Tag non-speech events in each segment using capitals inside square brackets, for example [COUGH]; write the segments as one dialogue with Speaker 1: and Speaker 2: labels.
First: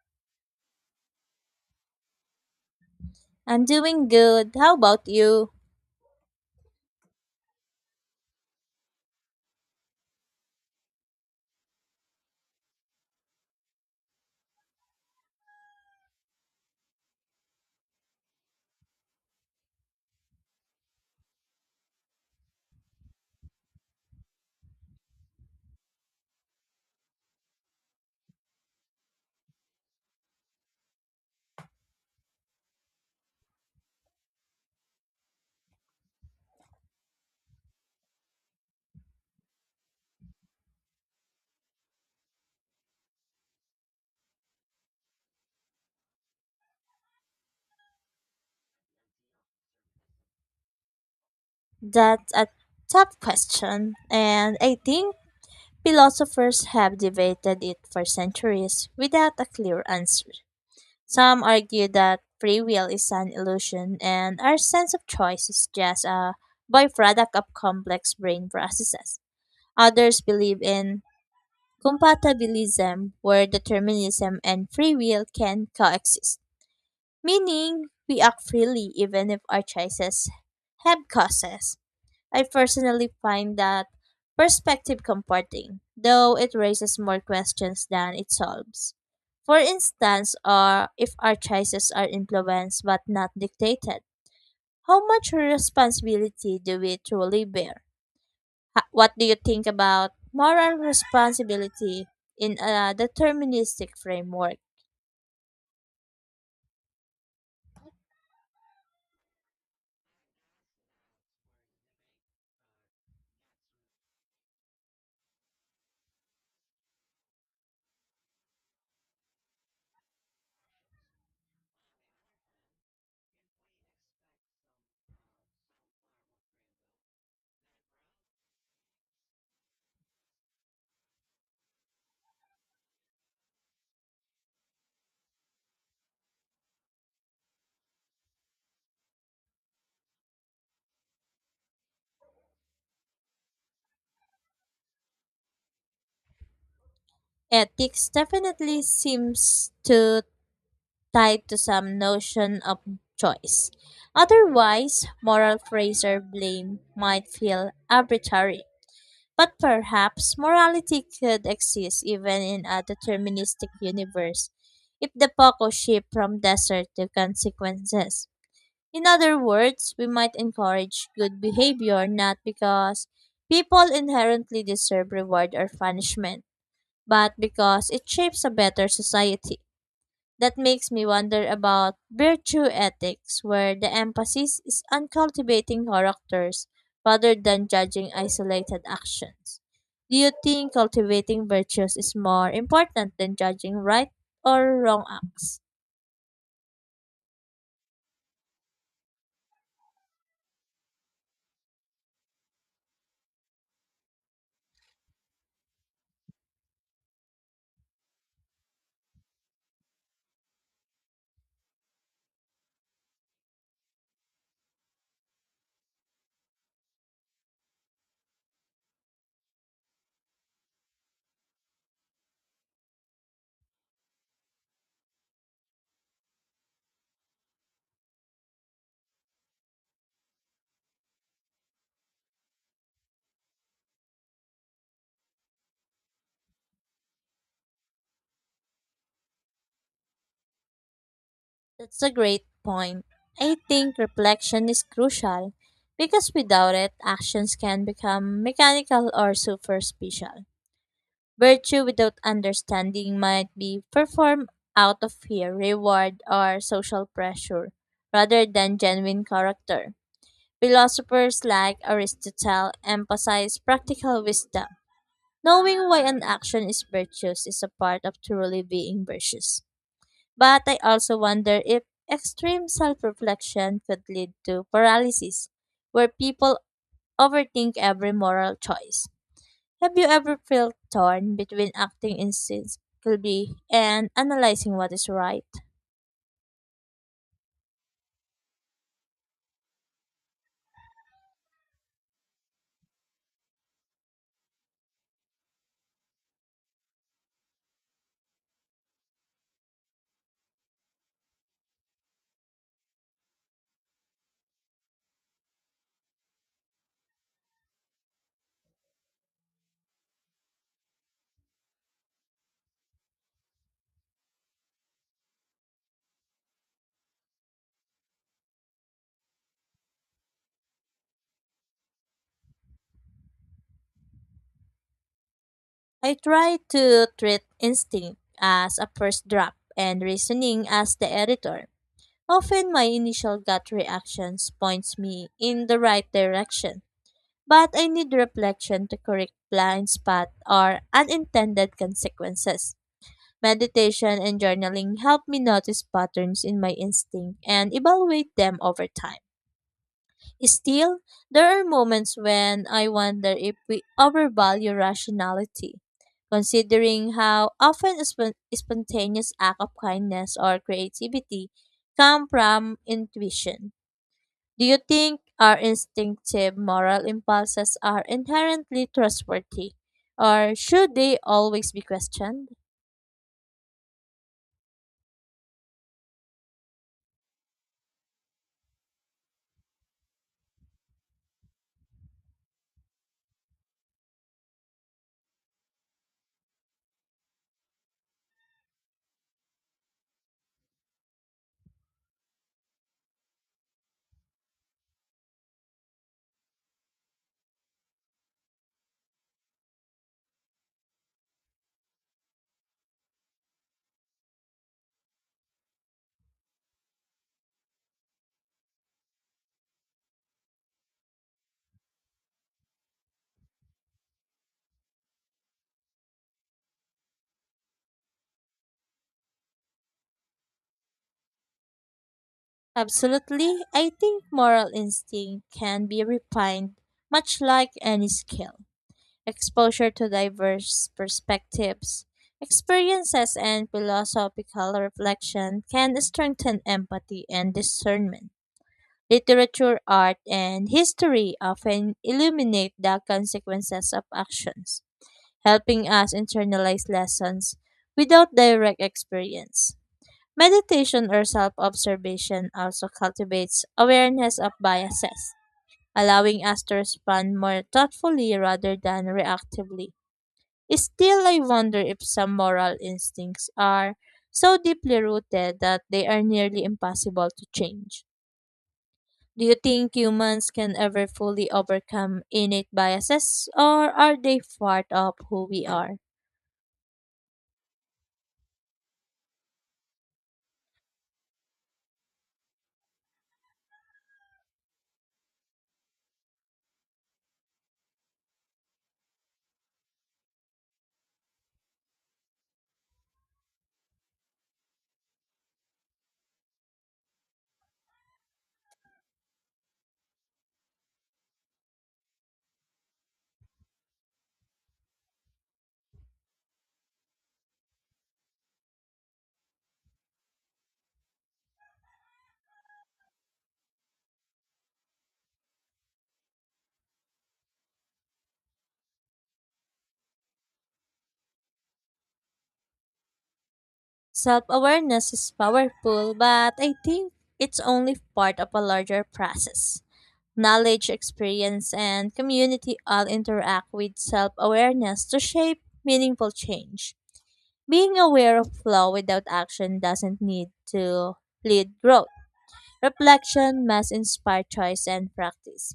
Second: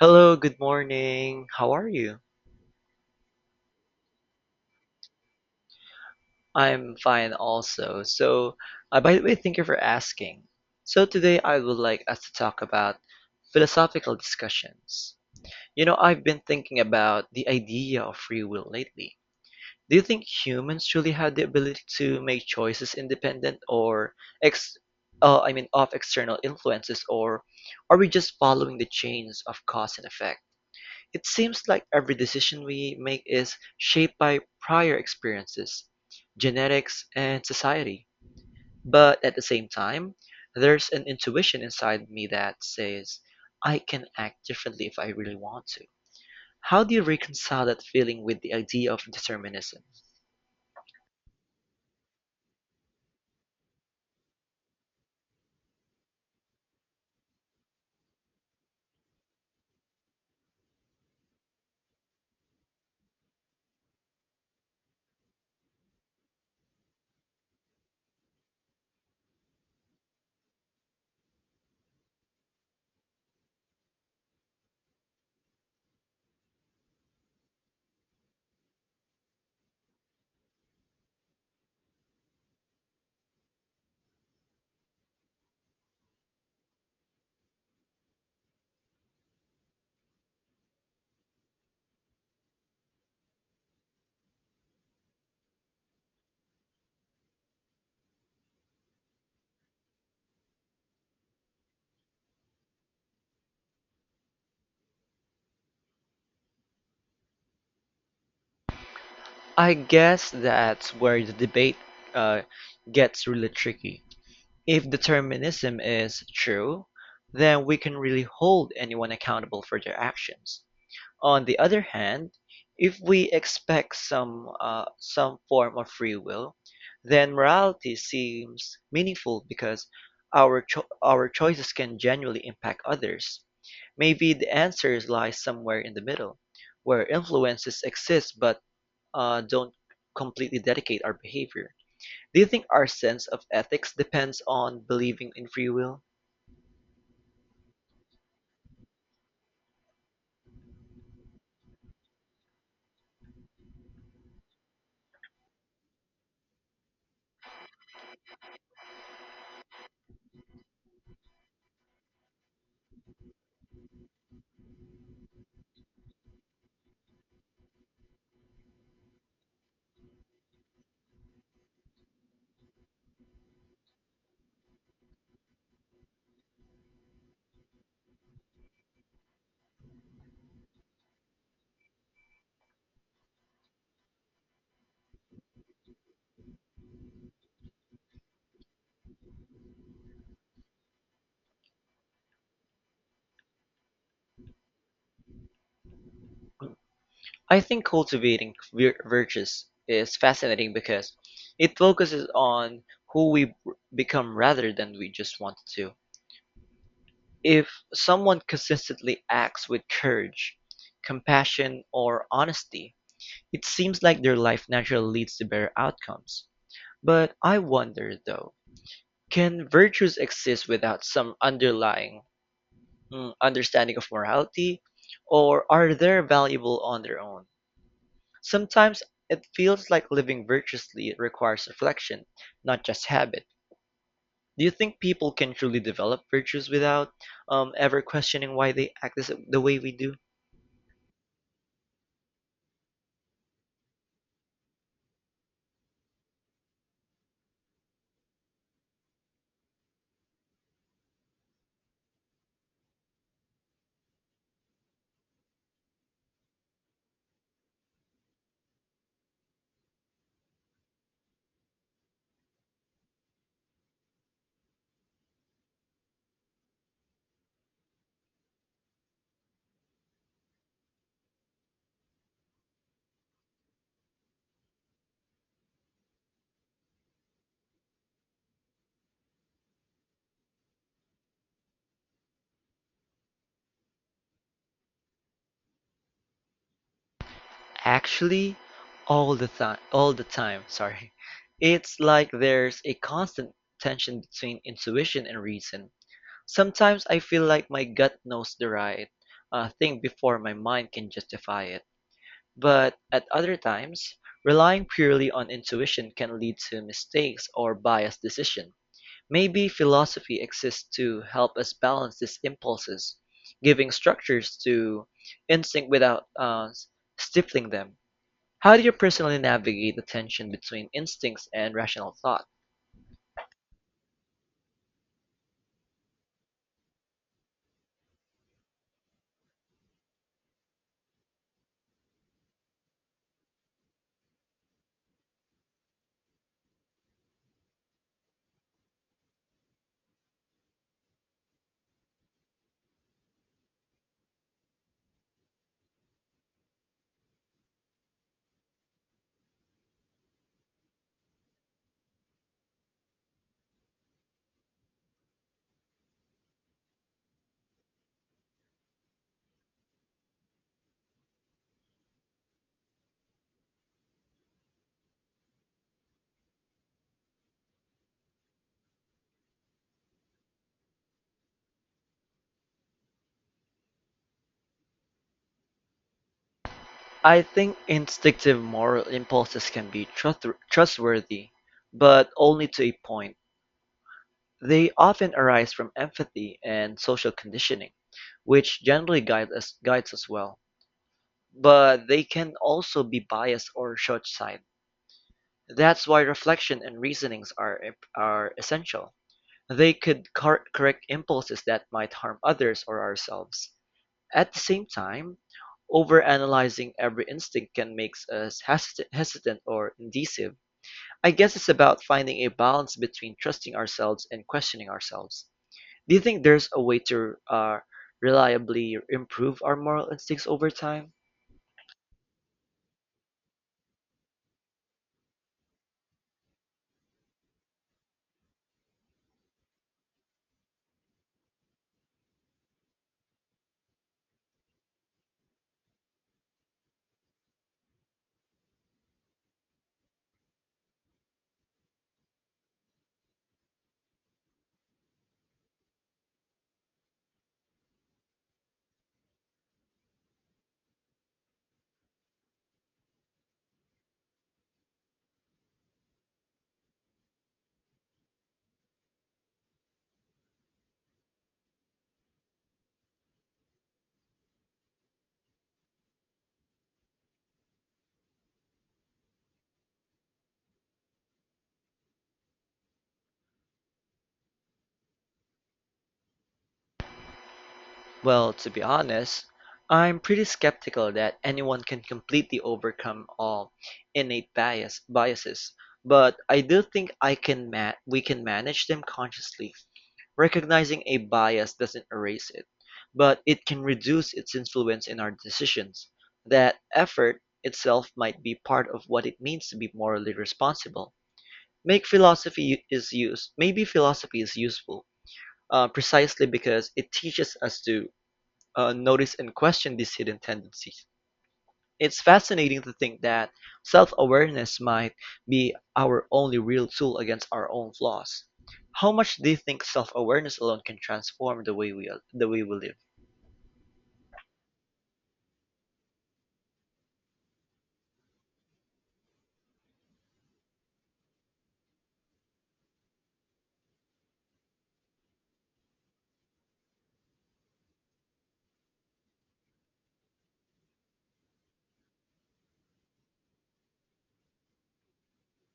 Speaker 1: Hello, good morning. How are you?
Speaker 2: I'm doing good. How about you?
Speaker 1: I'm fine also. So, by the way, thank you for asking. So, today I would like us to talk about philosophical discussions. You know, I've been thinking about the idea of free will lately. Do you think humans truly have the ability to make choices independent or ex I mean of external influences, or are we just following the chains of cause and effect? It seems like every decision we make is shaped by prior experiences, genetics, and society. But at the same time, there's an intuition inside me that says I can act differently if I really want to. How do you reconcile that feeling with the idea of determinism?
Speaker 2: That's a tough question, and I think philosophers have debated it for centuries without a clear answer. Some argue that free will is an illusion and our sense of choice is just a byproduct of complex brain processes. Others believe in compatibilism, where determinism and free will can coexist, meaning we act freely even if our choices have causes. I personally find that perspective comforting, though it raises more questions than it solves. For instance, or if our choices are influenced but not dictated, how much responsibility do we truly bear? What do you think about moral responsibility in a deterministic framework?
Speaker 1: I guess that's where the debate uh, gets really tricky. If determinism is true, then we can really hold anyone accountable for their actions. On the other hand, if we expect some form of free will, then morality seems meaningful because our choices can genuinely impact others. Maybe the answers lie somewhere in the middle, where influences exist but don't completely dictate our behavior. Do you think our sense of ethics depends on believing in free will?
Speaker 2: Ethics definitely seems to tie to some notion of choice. Otherwise, moral praise or blame might feel arbitrary. But perhaps morality could exist even in a deterministic universe if the focus shift from desert to consequences. In other words, we might encourage good behavior not because people inherently deserve reward or punishment, but because it shapes a better society. That makes me wonder about virtue ethics, where the emphasis is on cultivating characters rather than judging isolated actions. Do you think cultivating virtues is more important than judging right or wrong acts?
Speaker 1: I think cultivating virtues is fascinating because it focuses on who we become rather than we just want to. If someone consistently acts with courage, compassion, or honesty, it seems like their life naturally leads to better outcomes. But I wonder though, can virtues exist without some underlying understanding of morality, or are they valuable on their own? Sometimes it feels like living virtuously requires reflection, not just habit. Do you think people can truly develop virtues without ever questioning why they the way we do?
Speaker 2: That's a great point. I think reflection is crucial because without it, actions can become mechanical or superficial. Virtue without understanding might be performed out of fear, reward, or social pressure rather than genuine character. Philosophers like Aristotle emphasize practical wisdom. Knowing why an action is virtuous is a part of truly being virtuous. But I also wonder if extreme self reflection could lead to paralysis, where people overthink every moral choice. Have you ever felt torn between acting instinctively and analyzing what is right?
Speaker 1: Actually, all the time, [LAUGHS] sorry. It's like there's a constant tension between intuition and reason. Sometimes I feel like my gut knows the right thing before my mind can justify it. But at other times, relying purely on intuition can lead to mistakes or biased decisions. Maybe philosophy exists to help us balance these impulses, giving structures to instinct without stifling them. How do you personally navigate the tension between instincts and rational thought?
Speaker 2: I try to treat instinct as a first draft and reasoning as the editor. Often my initial gut reactions points me in the right direction. But I need reflection to correct blind spot or unintended consequences. Meditation and journaling help me notice patterns in my instinct and evaluate them over time. Still, there are moments when I wonder if we overvalue rationality. Considering how often a spontaneous act of kindness or creativity come from intuition, do you think our instinctive moral impulses are inherently trustworthy, or should they always be questioned?
Speaker 1: I think instinctive moral impulses can be trustworthy, but only to a point. They often arise from empathy and social conditioning, which generally guides us well, but they can also be biased or short-sighted. That's why reflection and reasonings are essential. They could correct impulses that might harm others or ourselves. At the same time, overanalyzing every instinct can make us hesitant, hesitant or indecisive. I guess it's about finding a balance between trusting ourselves and questioning ourselves. Do you think there's a way to reliably improve our moral instincts over time?
Speaker 2: Absolutely. I think moral instinct can be refined, much like any skill. Exposure to diverse perspectives, experiences, and philosophical reflection can strengthen empathy and discernment. Literature, art, and history often illuminate the consequences of actions, helping us internalize lessons without direct experience. Meditation or self observation also cultivates awareness of biases, allowing us to respond more thoughtfully rather than reactively. Still, I wonder if some moral instincts are so deeply rooted that they are nearly impossible to change. Do you think humans can ever fully overcome innate biases, or are they part of who we are?
Speaker 1: Well, to be honest, I'm pretty skeptical that anyone can completely overcome all innate biases, but I do think we can manage them consciously. Recognizing a bias doesn't erase it, but it can reduce its influence in our decisions. That effort itself might be part of what it means to be morally responsible. Make philosophy is used. Maybe philosophy is useful, precisely because it teaches us to notice and question these hidden tendencies. It's fascinating to think that self-awareness might be our only real tool against our own flaws. How much do you think self-awareness alone can transform the way we live?
Speaker 2: Self awareness is powerful, but I think it's only part of a larger process. Knowledge, experience, and community all interact with self awareness to shape meaningful change. Being aware of flaw without action doesn't need to lead growth. Reflection must inspire choice and practice.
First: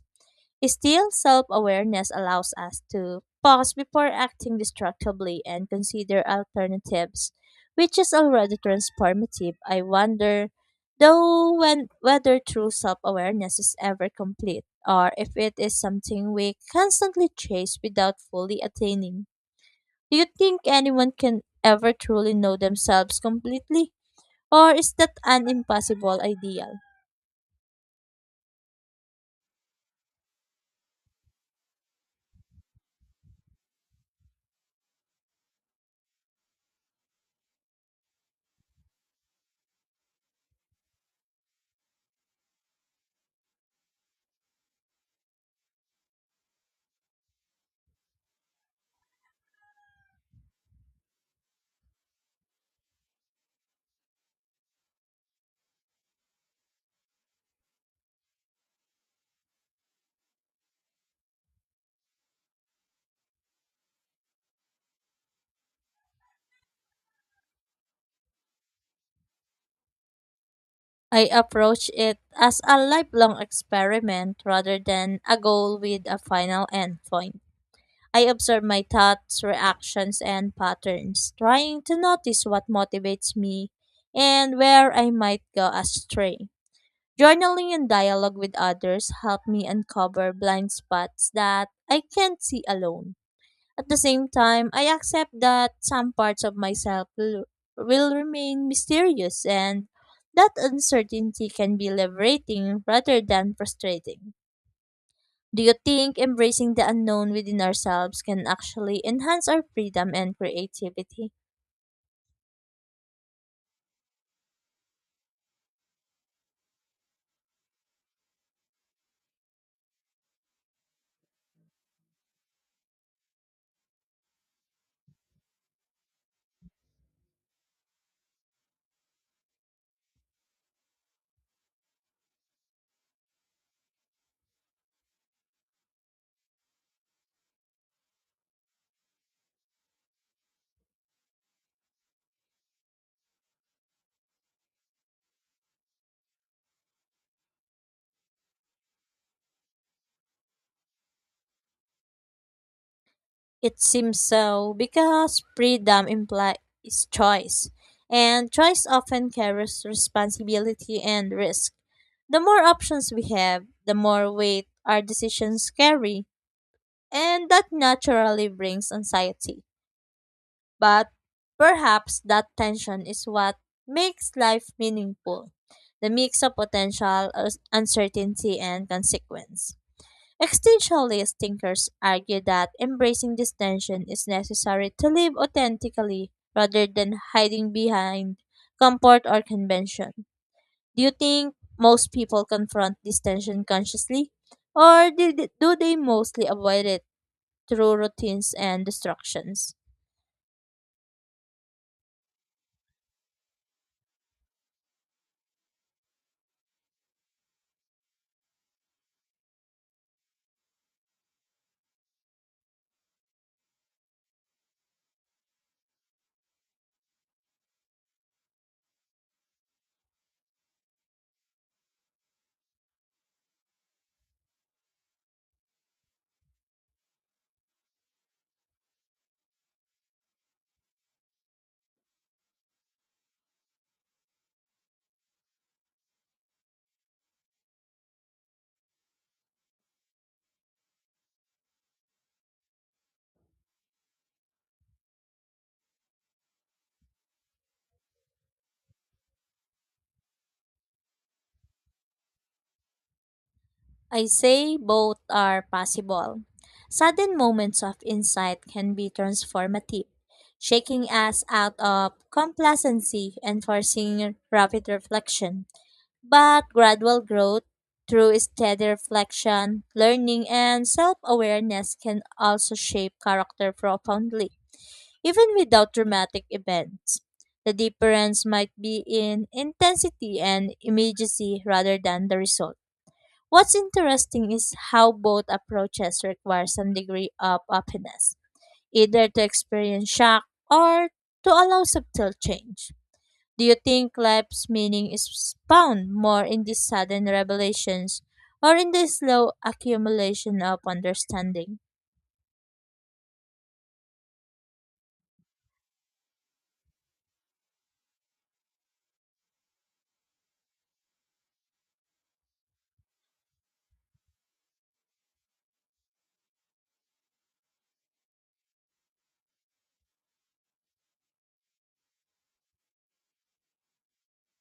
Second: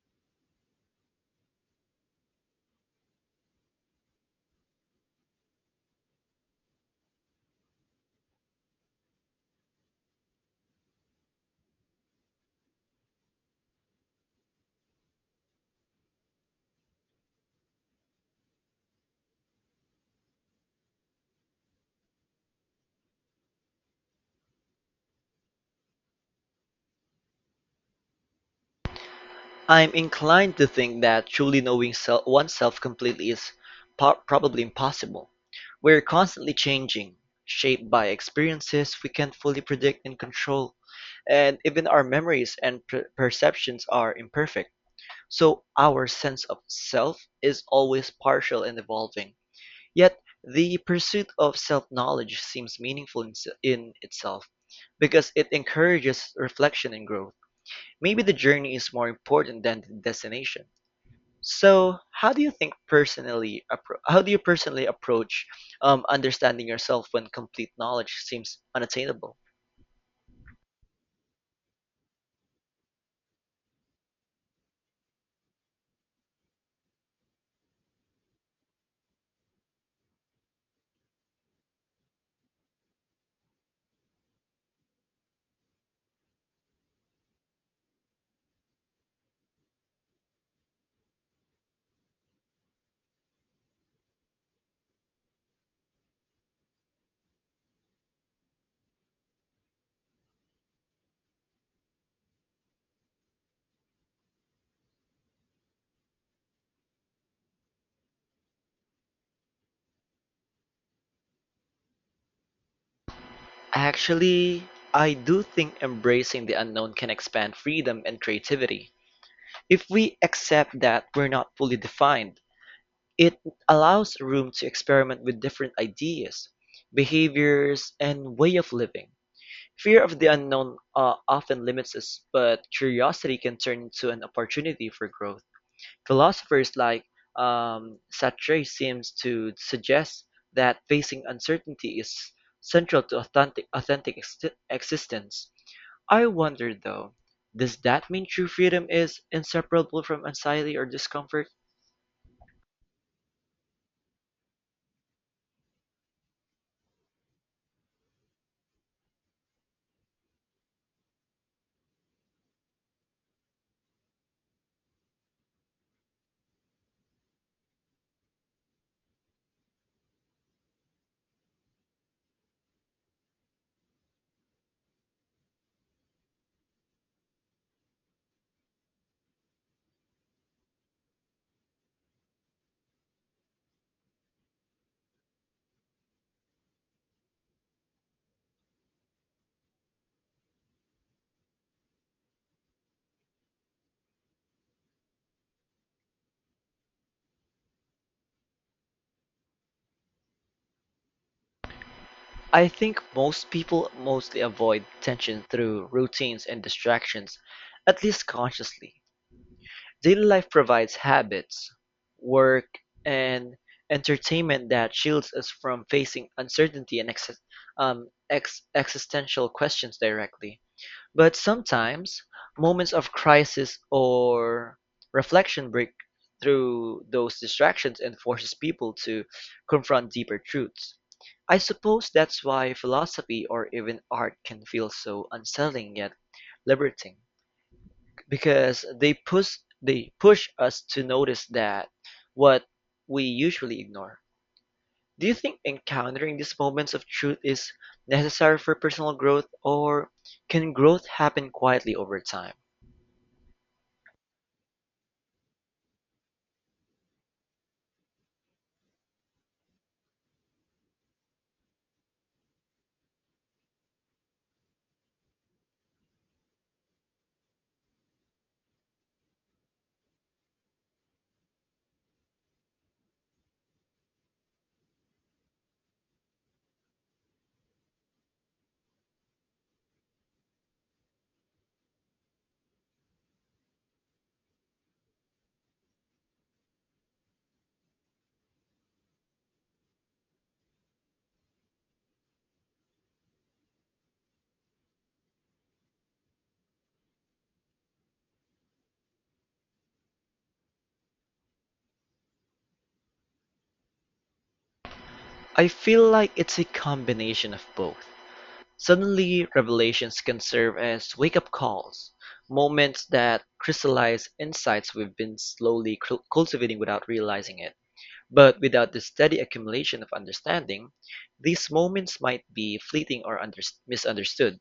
Speaker 2: Still, self awareness allows us to pause before acting destructively and consider alternatives, which is already transformative. I wonder, though, whether true self awareness is ever complete or if it is something we constantly chase without fully attaining. Do you think anyone can ever truly know themselves completely? Or is that an impossible ideal?
Speaker 1: I'm inclined to think that truly knowing oneself completely is probably impossible. We're constantly changing, shaped by experiences we can't fully predict and control, and even our memories and perceptions are imperfect. So our sense of self is always partial and evolving. Yet, the pursuit of self-knowledge seems meaningful in itself because it encourages reflection and growth. Maybe the journey is more important than the destination. So, how do you personally approach understanding yourself when complete knowledge seems unattainable?
Speaker 2: I approach it as a lifelong experiment rather than a goal with a final endpoint. I observe my thoughts, reactions, and patterns, trying to notice what motivates me and where I might go astray. Journaling and dialogue with others help me uncover blind spots that I can't see alone. At the same time, I accept that some parts of myself will remain mysterious and that uncertainty can be liberating rather than frustrating. Do you think embracing the unknown within ourselves can actually enhance our freedom and creativity?
Speaker 1: Actually, I do think embracing the unknown can expand freedom and creativity. If we accept that we're not fully defined, it allows room to experiment with different ideas, behaviors, and way of living. Fear of the unknown often limits us, but curiosity can turn into an opportunity for growth. Philosophers like Sartre seems to suggest that facing uncertainty is central to authentic, authentic existence. I wonder though, does that mean true freedom is inseparable from anxiety or discomfort?
Speaker 2: It seems so because freedom implies choice, and choice often carries responsibility and risk. The more options we have, the more weight our decisions carry. And that naturally brings anxiety. But perhaps that tension is what makes life meaningful, the mix of potential, uncertainty, and consequence. Existentialist thinkers argue that embracing this tension is necessary to live authentically rather than hiding behind comfort or convention. Do you think most people confront this tension consciously, or do they mostly avoid it through routines and distractions?
Speaker 1: I think most people mostly avoid tension through routines and distractions, at least consciously. Daily life provides habits, work, and entertainment that shields us from facing uncertainty and existential questions directly. But sometimes, moments of crisis or reflection break through those distractions and forces people to confront deeper truths. I suppose that's why philosophy or even art can feel so unsettling yet liberating, because they push us to notice that what we usually ignore. Do you think encountering these moments of truth is necessary for personal growth, or can growth happen quietly over time?
Speaker 2: I say both are possible. Sudden moments of insight can be transformative, shaking us out of complacency and forcing rapid reflection. But gradual growth through steady reflection, learning, and self awareness can also shape character profoundly. Even without dramatic events, the difference might be in intensity and immediacy rather than the result. What's interesting is how both approaches require some degree of openness, either to experience shock or to allow subtle change. Do you think life's meaning is found more in these sudden revelations or in the slow accumulation of understanding?
Speaker 1: I feel like it's a combination of both. Suddenly revelations can serve as wake-up calls, moments that crystallize insights we've been slowly cultivating without realizing it. But without the steady accumulation of understanding, these moments might be fleeting or misunderstood.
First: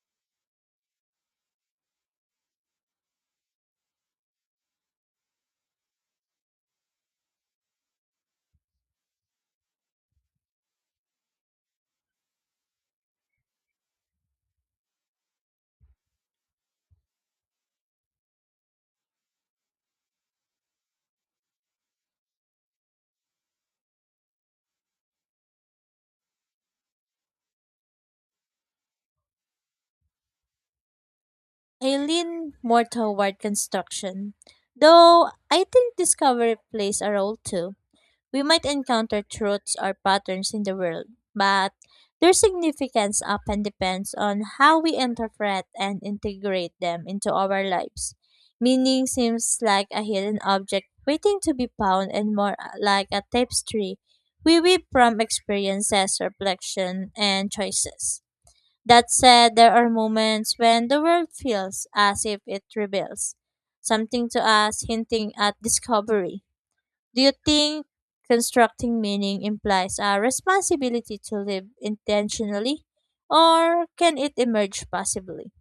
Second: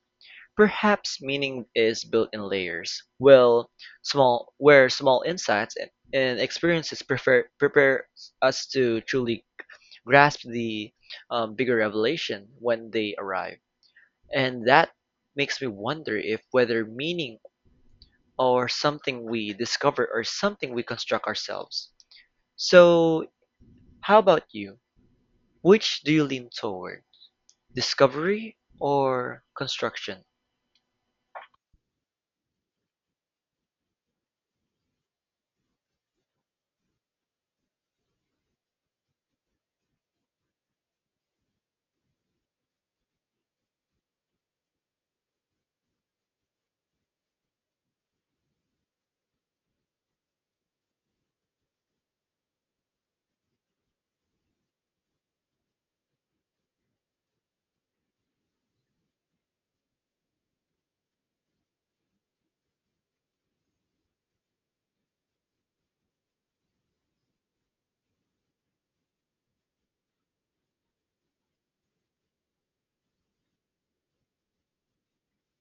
Speaker 1: Perhaps meaning is built in layers. Well, small insights and experiences prepare us to truly grasp the bigger revelation when they arrive. And that makes me wonder if whether meaning or something we discover or something we construct ourselves. So, how about you? Which do you lean toward? Discovery or construction?
Speaker 2: I lean more toward construction, though I think discovery plays a role too. We might encounter truths or patterns in the world, but their significance often depends on how we interpret and integrate them into our lives. Meaning seems like a hidden object waiting to be found and more like a tapestry we weave from experiences, reflection, and choices. That said, there are moments when the world feels as if it reveals something to us, hinting at discovery. Do you think constructing meaning implies a responsibility to live intentionally, or can it emerge passively?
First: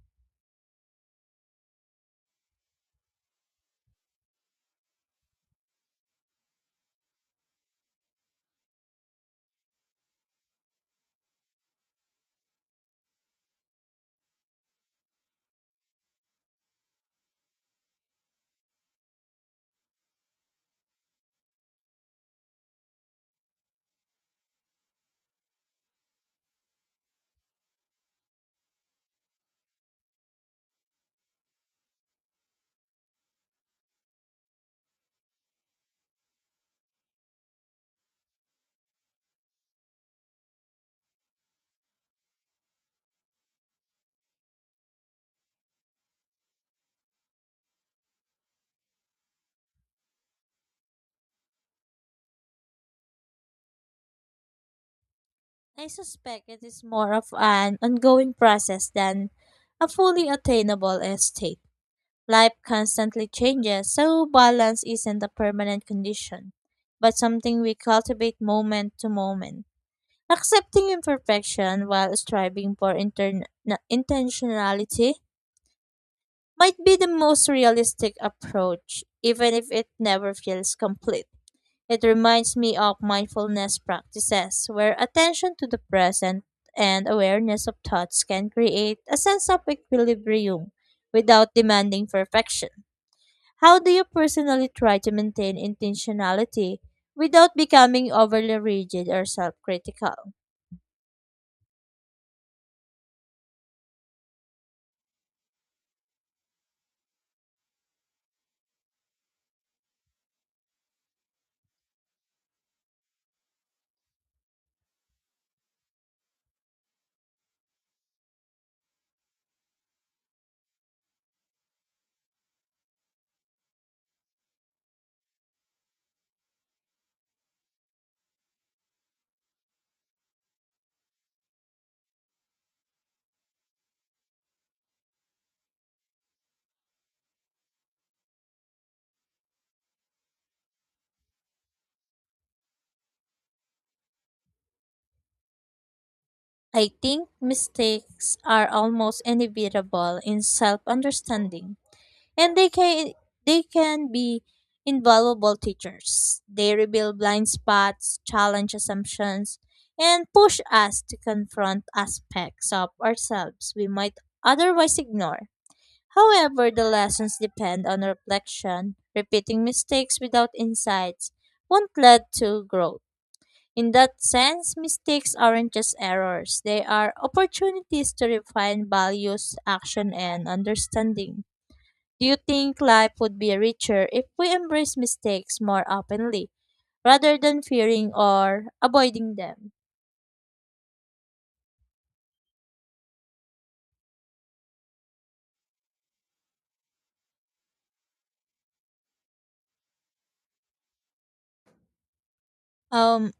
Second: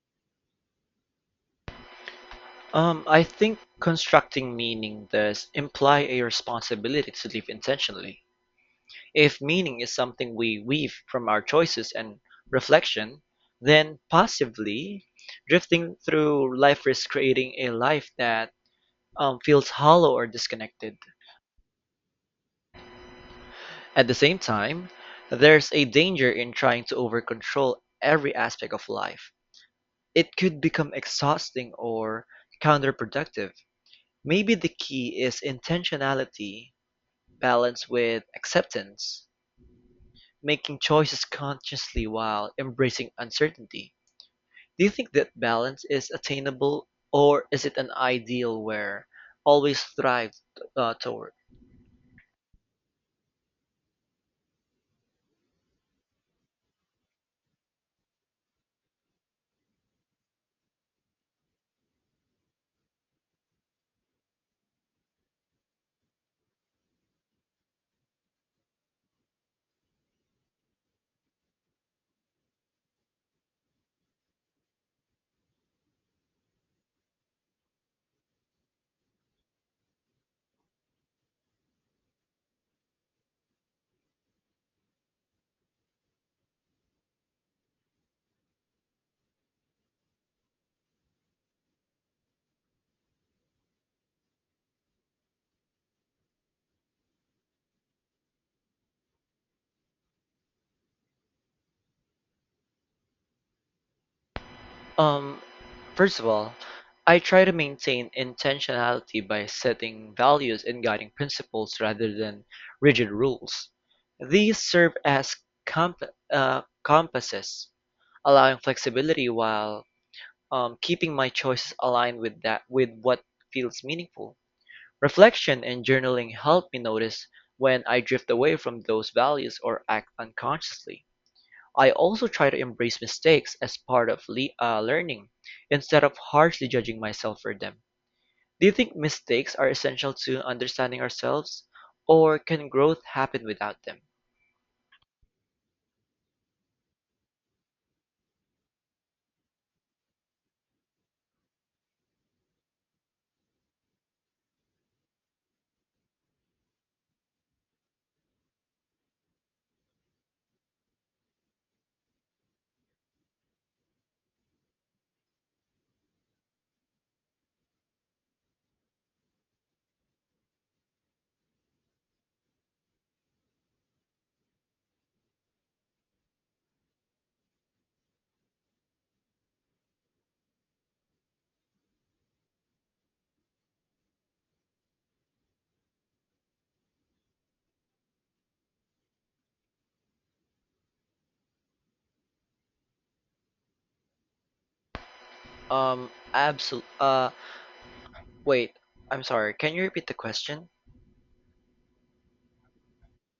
Speaker 1: I think constructing meaning does imply a responsibility to live intentionally. If meaning is something we weave from our choices and reflection, then passively drifting through life risks creating a life that feels hollow or disconnected. At the same time, there's a danger in trying to overcontrol every aspect of life. It could become exhausting or counterproductive. Maybe the key is intentionality balanced with acceptance, making choices consciously while embracing uncertainty. Do you think that balance is attainable, or is it an ideal we're always strive toward?
Speaker 2: I suspect it is more of an ongoing process than a fully attainable state. Life constantly changes, so balance isn't a permanent condition, but something we cultivate moment to moment. Accepting imperfection while striving for intentionality might be the most realistic approach, even if it never feels complete. It reminds me of mindfulness practices, where attention to the present and awareness of thoughts can create a sense of equilibrium without demanding perfection. How do you personally try to maintain intentionality without becoming overly rigid or self critical?
Speaker 1: Um, first of all, I try to maintain intentionality by setting values and guiding principles rather than rigid rules. These serve as comp- compasses, allowing flexibility while keeping my choices aligned with that with what feels meaningful. Reflection and journaling help me notice when I drift away from those values or act unconsciously. I also try to embrace mistakes as part of le learning instead of harshly judging myself for them. Do you think mistakes are essential to understanding ourselves, or can growth happen without them?
Speaker 2: I think mistakes are almost inevitable in self understanding, and they can be invaluable teachers. They reveal blind spots, challenge assumptions, and push us to confront aspects of ourselves we might otherwise ignore. However, the lessons depend on reflection. Repeating mistakes without insights won't lead to growth. In that sense, mistakes aren't just errors, they are opportunities to refine values, action, and understanding. Do you think life would be richer if we embrace mistakes more openly, rather than fearing or avoiding them?
Speaker 1: Um, absol- uh, wait, I'm sorry, can you repeat the question?
Speaker 2: Um,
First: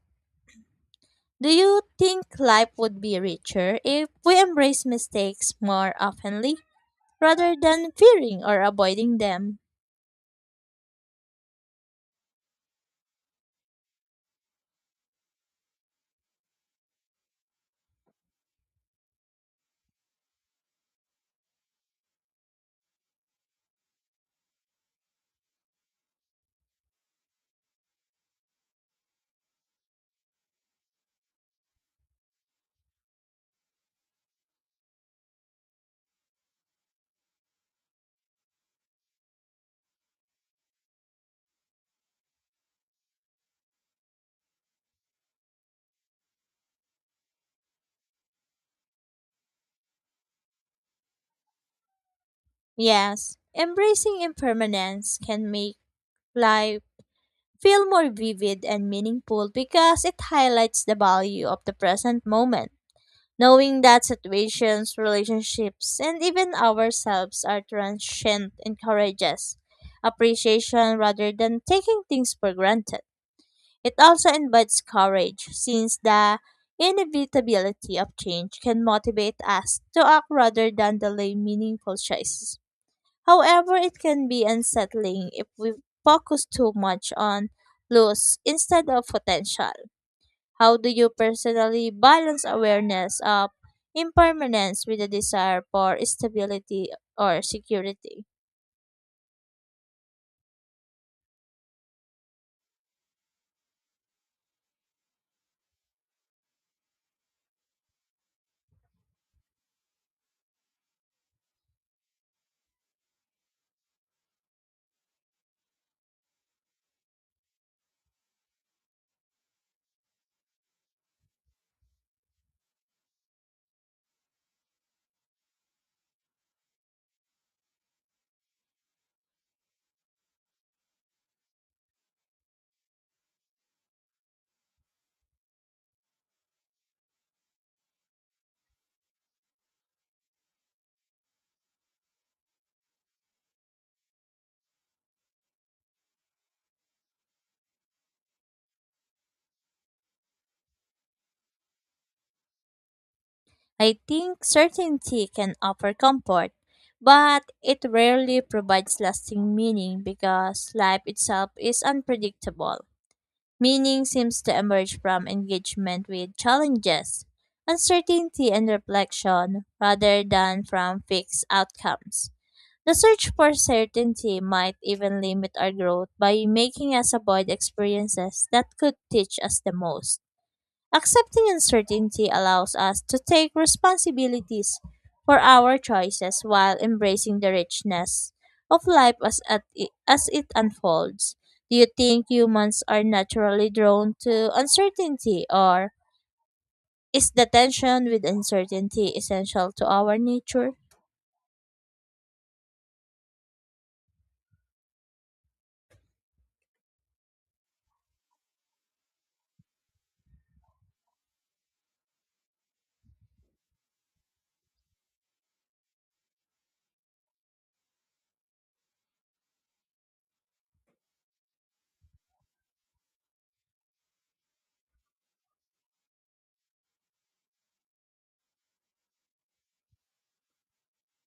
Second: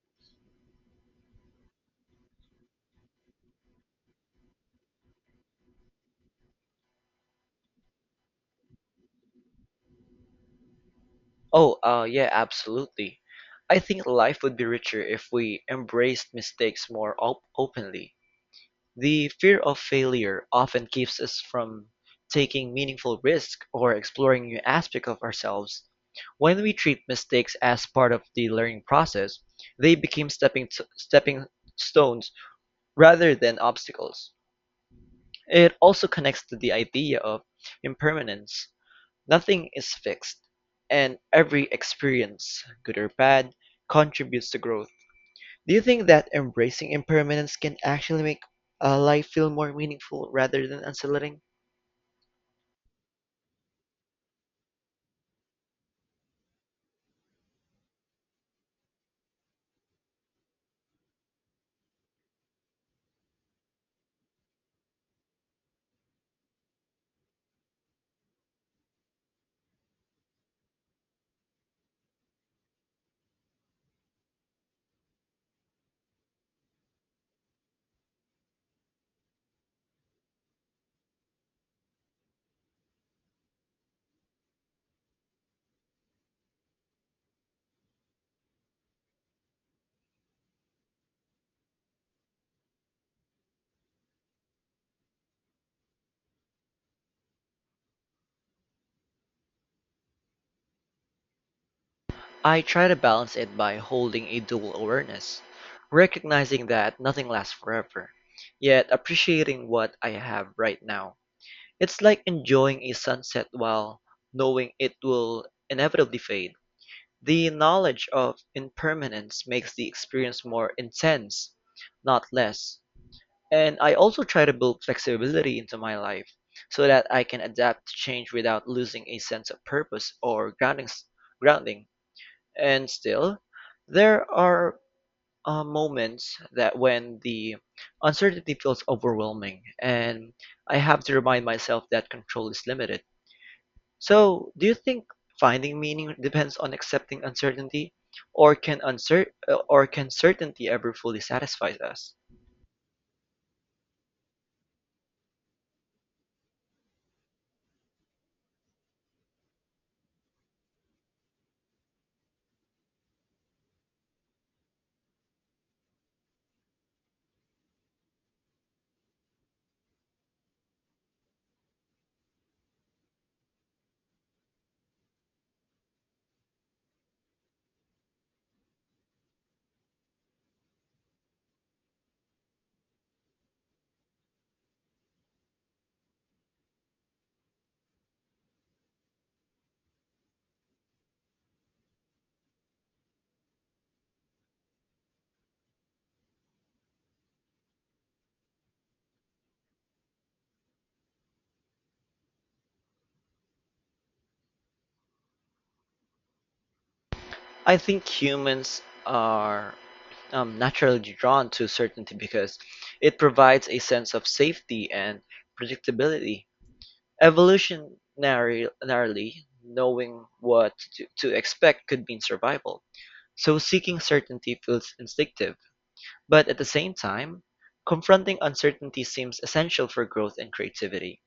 Speaker 2: do you think life would be richer if we embrace mistakes more openly, rather than fearing or avoiding them?
Speaker 1: Oh, yeah, absolutely. I think life would be richer if we embraced mistakes more openly. The fear of failure often keeps us from taking meaningful risks or exploring new aspects of ourselves. When we treat mistakes as part of the learning process, they become stepping, stepping stones rather than obstacles. It also connects to the idea of impermanence. Nothing is fixed, and every experience, good or bad, contributes to growth. Do you think that embracing impermanence can actually make life feel more meaningful rather than unsettling?
Speaker 2: Yes, embracing impermanence can make life feel more vivid and meaningful because it highlights the value of the present moment. Knowing that situations, relationships, and even ourselves are transient encourages appreciation rather than taking things for granted. It also invites courage, since the inevitability of change can motivate us to act rather than delay meaningful choices. However, it can be unsettling if we focus too much on loss instead of potential. How do you personally balance awareness of impermanence with a desire for stability or security?
Speaker 1: I try to balance it by holding a dual awareness, recognizing that nothing lasts forever, yet appreciating what I have right now. It's like enjoying a sunset while knowing it will inevitably fade. The knowledge of impermanence makes the experience more intense, not less. And I also try to build flexibility into my life so that I can adapt to change without losing a sense of purpose or grounding. And still, there are moments that when the uncertainty feels overwhelming and I have to remind myself that control is limited. So, do you think finding meaning depends on accepting uncertainty, or can or can certainty ever fully satisfy us?
Speaker 2: I think certainty can offer comfort, but it rarely provides lasting meaning because life itself is unpredictable. Meaning seems to emerge from engagement with challenges, uncertainty, and reflection rather than from fixed outcomes. The search for certainty might even limit our growth by making us avoid experiences that could teach us the most. Accepting uncertainty allows us to take responsibilities for our choices while embracing the richness of life as it unfolds. Do you think humans are naturally drawn to uncertainty, or is the tension with uncertainty essential to our nature?
Speaker 1: I think humans are naturally drawn to certainty because it provides a sense of safety and predictability. Evolutionarily, knowing what to expect could mean survival. So seeking certainty feels instinctive, but at the same time, confronting uncertainty seems essential for growth and creativity.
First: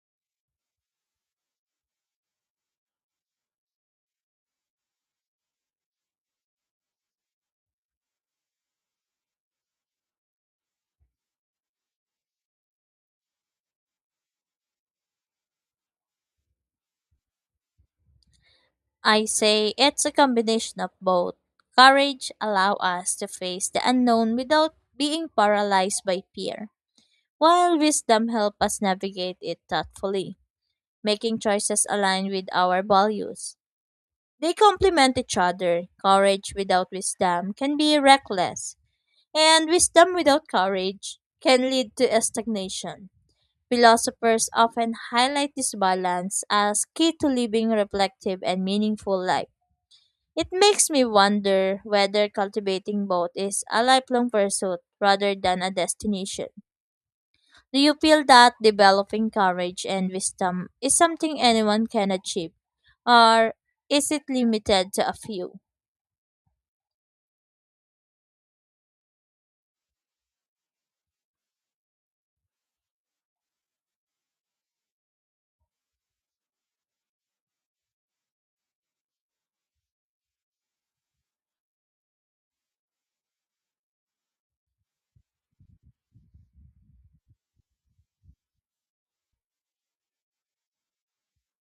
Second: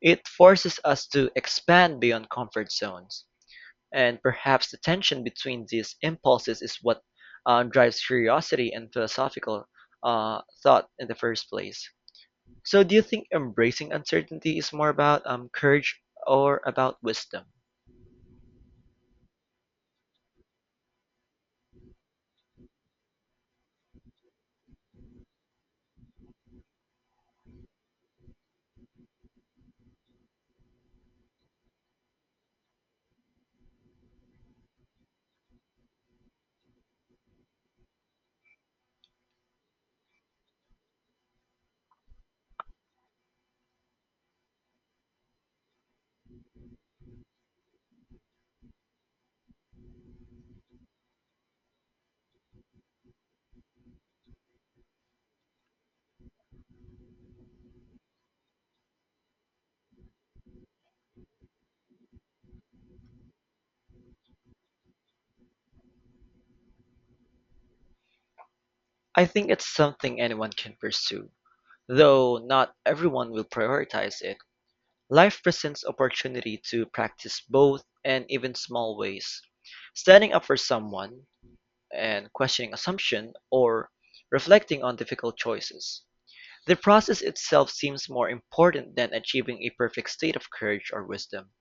Speaker 1: It forces us to expand beyond comfort zones, and perhaps the tension between these impulses is what drives curiosity and philosophical thought in the first place. So, do you think embracing uncertainty is more about courage or about wisdom?
Speaker 2: I say it's a combination of both. Courage allows us to face the unknown without being paralyzed by fear, while wisdom helps us navigate it thoughtfully, making choices aligned with our values. They complement each other. Courage without wisdom can be reckless, and wisdom without courage can lead to stagnation. Philosophers often highlight this balance as key to living reflective and meaningful life. It makes me wonder whether cultivating both is a lifelong pursuit rather than a destination. Do you feel that developing courage and wisdom is something anyone can achieve, or is it limited to a few?
Speaker 1: I think it's something anyone can pursue, though not everyone will prioritize it. Life presents opportunity to practice both and even small ways. Standing up for someone and questioning assumption or reflecting on difficult choices. The process itself seems more important than achieving a perfect state of courage or wisdom,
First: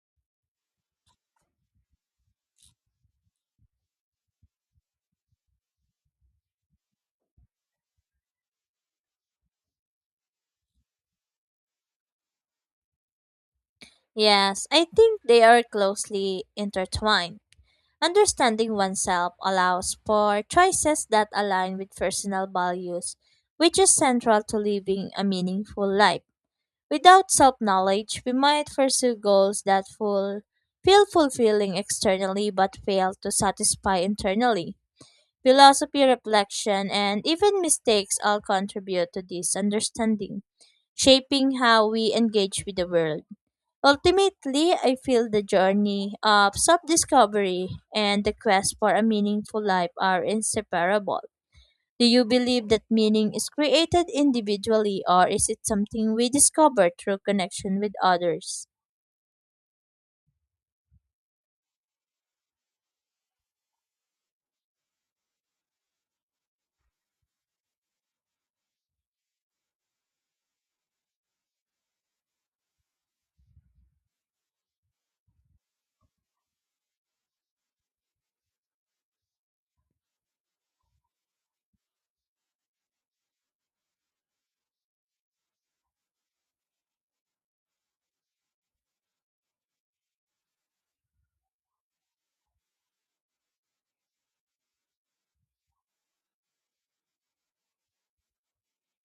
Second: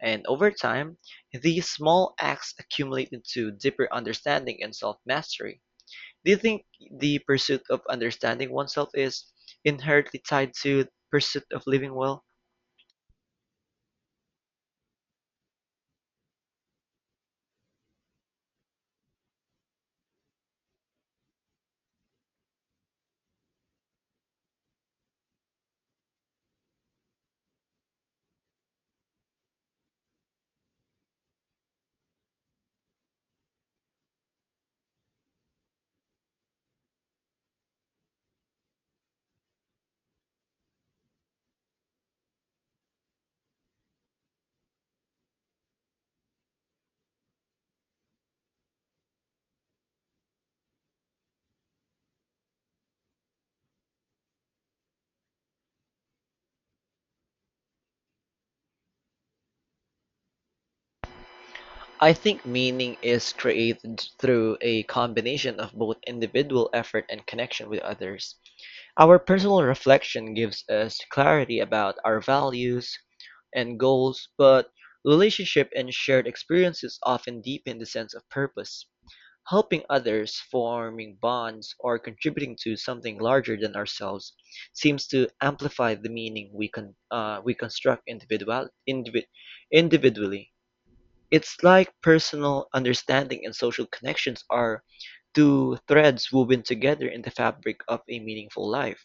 Speaker 1: and over time, these small acts accumulate into deeper understanding and self-mastery. Do you think the pursuit of understanding oneself is inherently tied to the pursuit of living well?
Speaker 2: Yes, I think they are closely intertwined. Understanding oneself allows for choices that align with personal values, which is central to living a meaningful life. Without self knowledge, we might pursue goals that feel fulfilling externally but fail to satisfy internally. Philosophy, reflection, and even mistakes all contribute to this understanding, shaping how we engage with the world. Ultimately, I feel the journey of self discovery and the quest for a meaningful life are inseparable. Do you believe that meaning is created individually, or is it something we discover through connection with others?
Speaker 1: I think meaning is created through a combination of both individual effort and connection with others. Our personal reflection gives us clarity about our values and goals, but relationship and shared experiences often deepen the sense of purpose, helping others, forming bonds, or contributing to something larger than ourselves seems to amplify the meaning we construct individually. It's like personal understanding and social connections are two threads woven together in the fabric of a meaningful life.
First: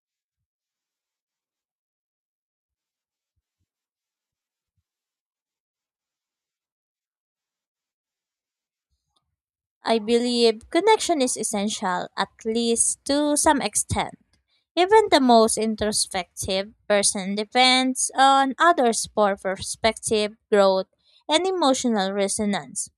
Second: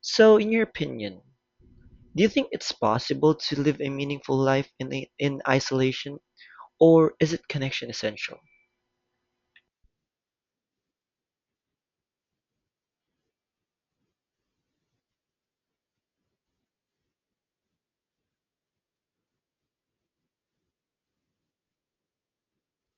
Speaker 1: So in your opinion, do you think it's possible to live a meaningful life in isolation, or is it connection essential?
Speaker 2: I believe connection is essential, at least to some extent. Even the most introspective person depends on others for perspective, growth, and emotional resonance.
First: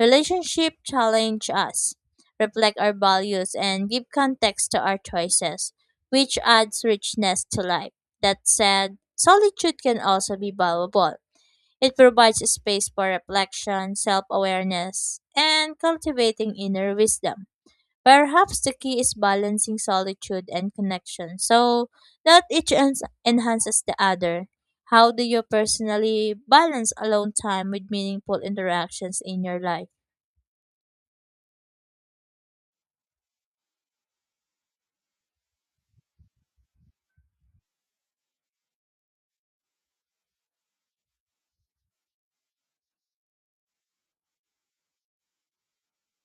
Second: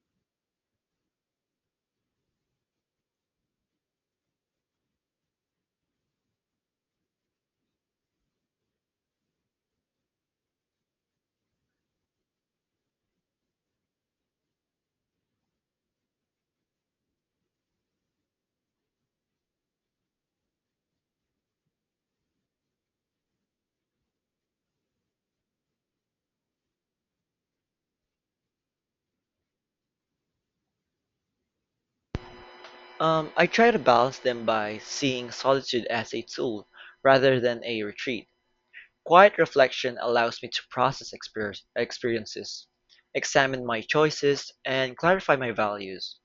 Speaker 2: Relationships challenge us, reflect our values, and give context to our choices, which adds richness to life. That said, solitude can also be valuable. It provides space for reflection, self awareness, and cultivating inner wisdom. Perhaps the key is balancing solitude and connection so that each enhances the other. How do you personally balance alone time with meaningful interactions in your life?
Speaker 1: I try to balance them by seeing solitude as a tool rather than a retreat. Quiet reflection allows me to process experiences, examine my choices, and clarify my values.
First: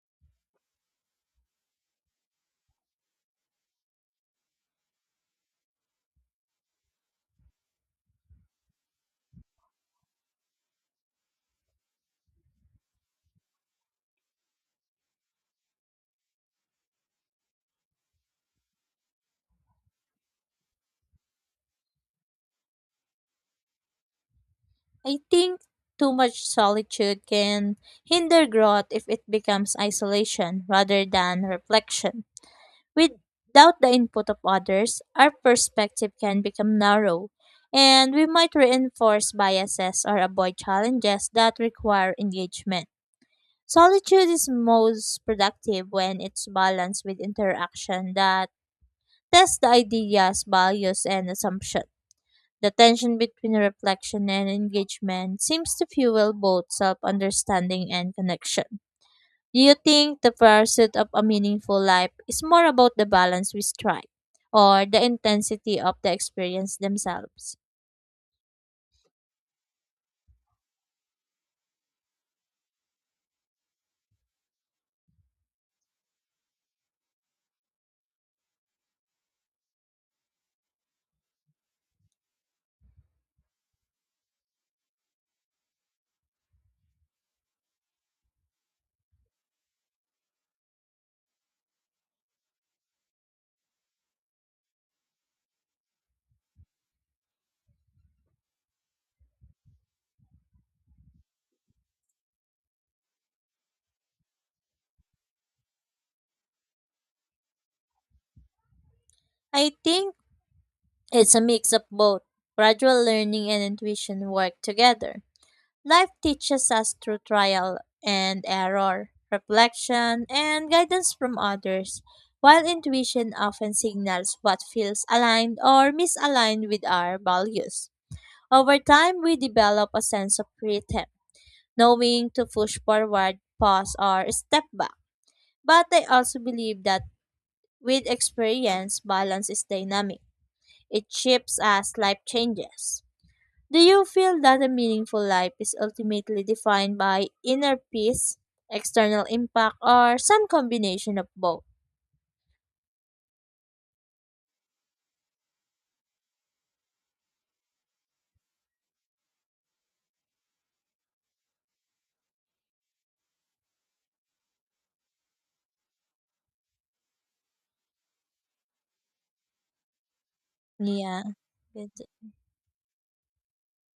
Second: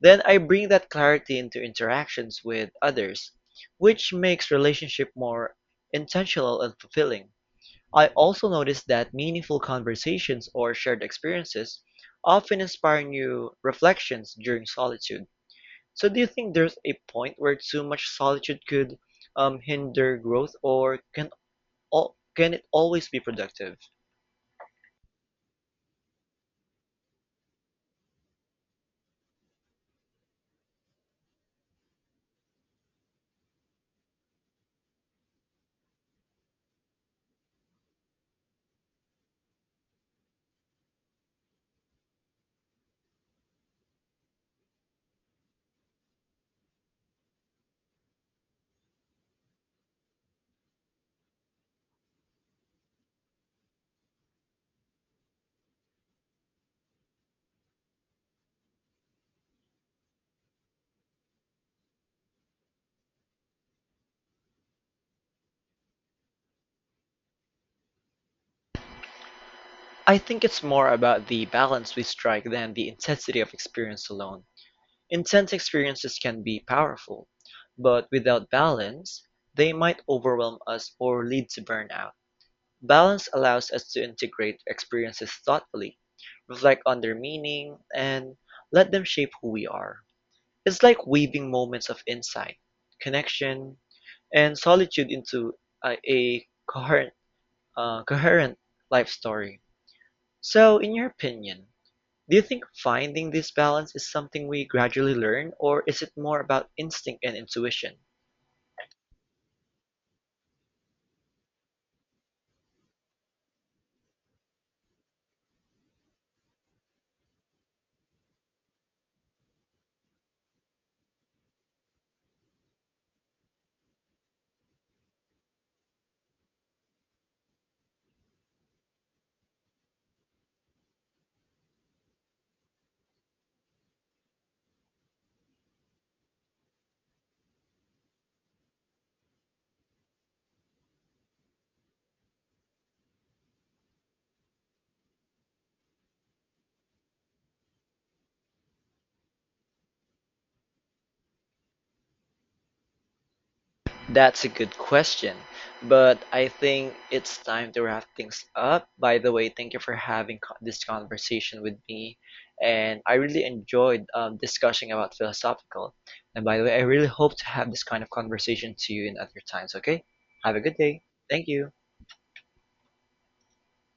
Speaker 1: Then I bring that clarity into interactions with others, which makes relationship more intentional and fulfilling. I also noticed that meaningful conversations or shared experiences often inspire new reflections during solitude. So, do you think there's a point where too much solitude could hinder growth, or can can it always be productive?
Speaker 2: I think too much solitude can hinder growth if it becomes isolation rather than reflection. Without the input of others, our perspective can become narrow and we might reinforce biases or avoid challenges that require engagement. Solitude is most productive when it's balanced with interaction that tests the ideas, values, and assumptions. The tension between reflection and engagement seems to fuel both self understanding and connection. Do you think the pursuit of a meaningful life is more about the balance we strike or the intensity of the experience themselves?
Speaker 1: I think it's more about the balance we strike than the intensity of experience alone. Intense experiences can be powerful, but without balance, they might overwhelm us or lead to burnout. Balance allows us to integrate experiences thoughtfully, reflect on their meaning, and let them shape who we are. It's like weaving moments of insight, connection, and solitude into a coherent, coherent life story. So, in your opinion, do you think finding this balance is something we gradually learn, or is it more about instinct and intuition?
Speaker 2: I think it's a mix of both. Gradual learning and intuition work together. Life teaches us through trial and error, reflection, and guidance from others, while intuition often signals what feels aligned or misaligned with our values. Over time, we develop a sense of rhythm, knowing to push forward, pause, or step back. But I also believe that with experience, balance is dynamic. It shifts as life changes. Do you feel that a meaningful life is ultimately defined by inner peace, external impact, or some combination of both?
Speaker 1: That's a good question, but I think it's time to wrap things up. By the way, thank you for this conversation with me, and I really enjoyed discussing about philosophical. And by the way, I really hope to have this kind of conversation to you in other times. Okay, have a good day.
Speaker 2: Yeah.
Speaker 1: Thank you.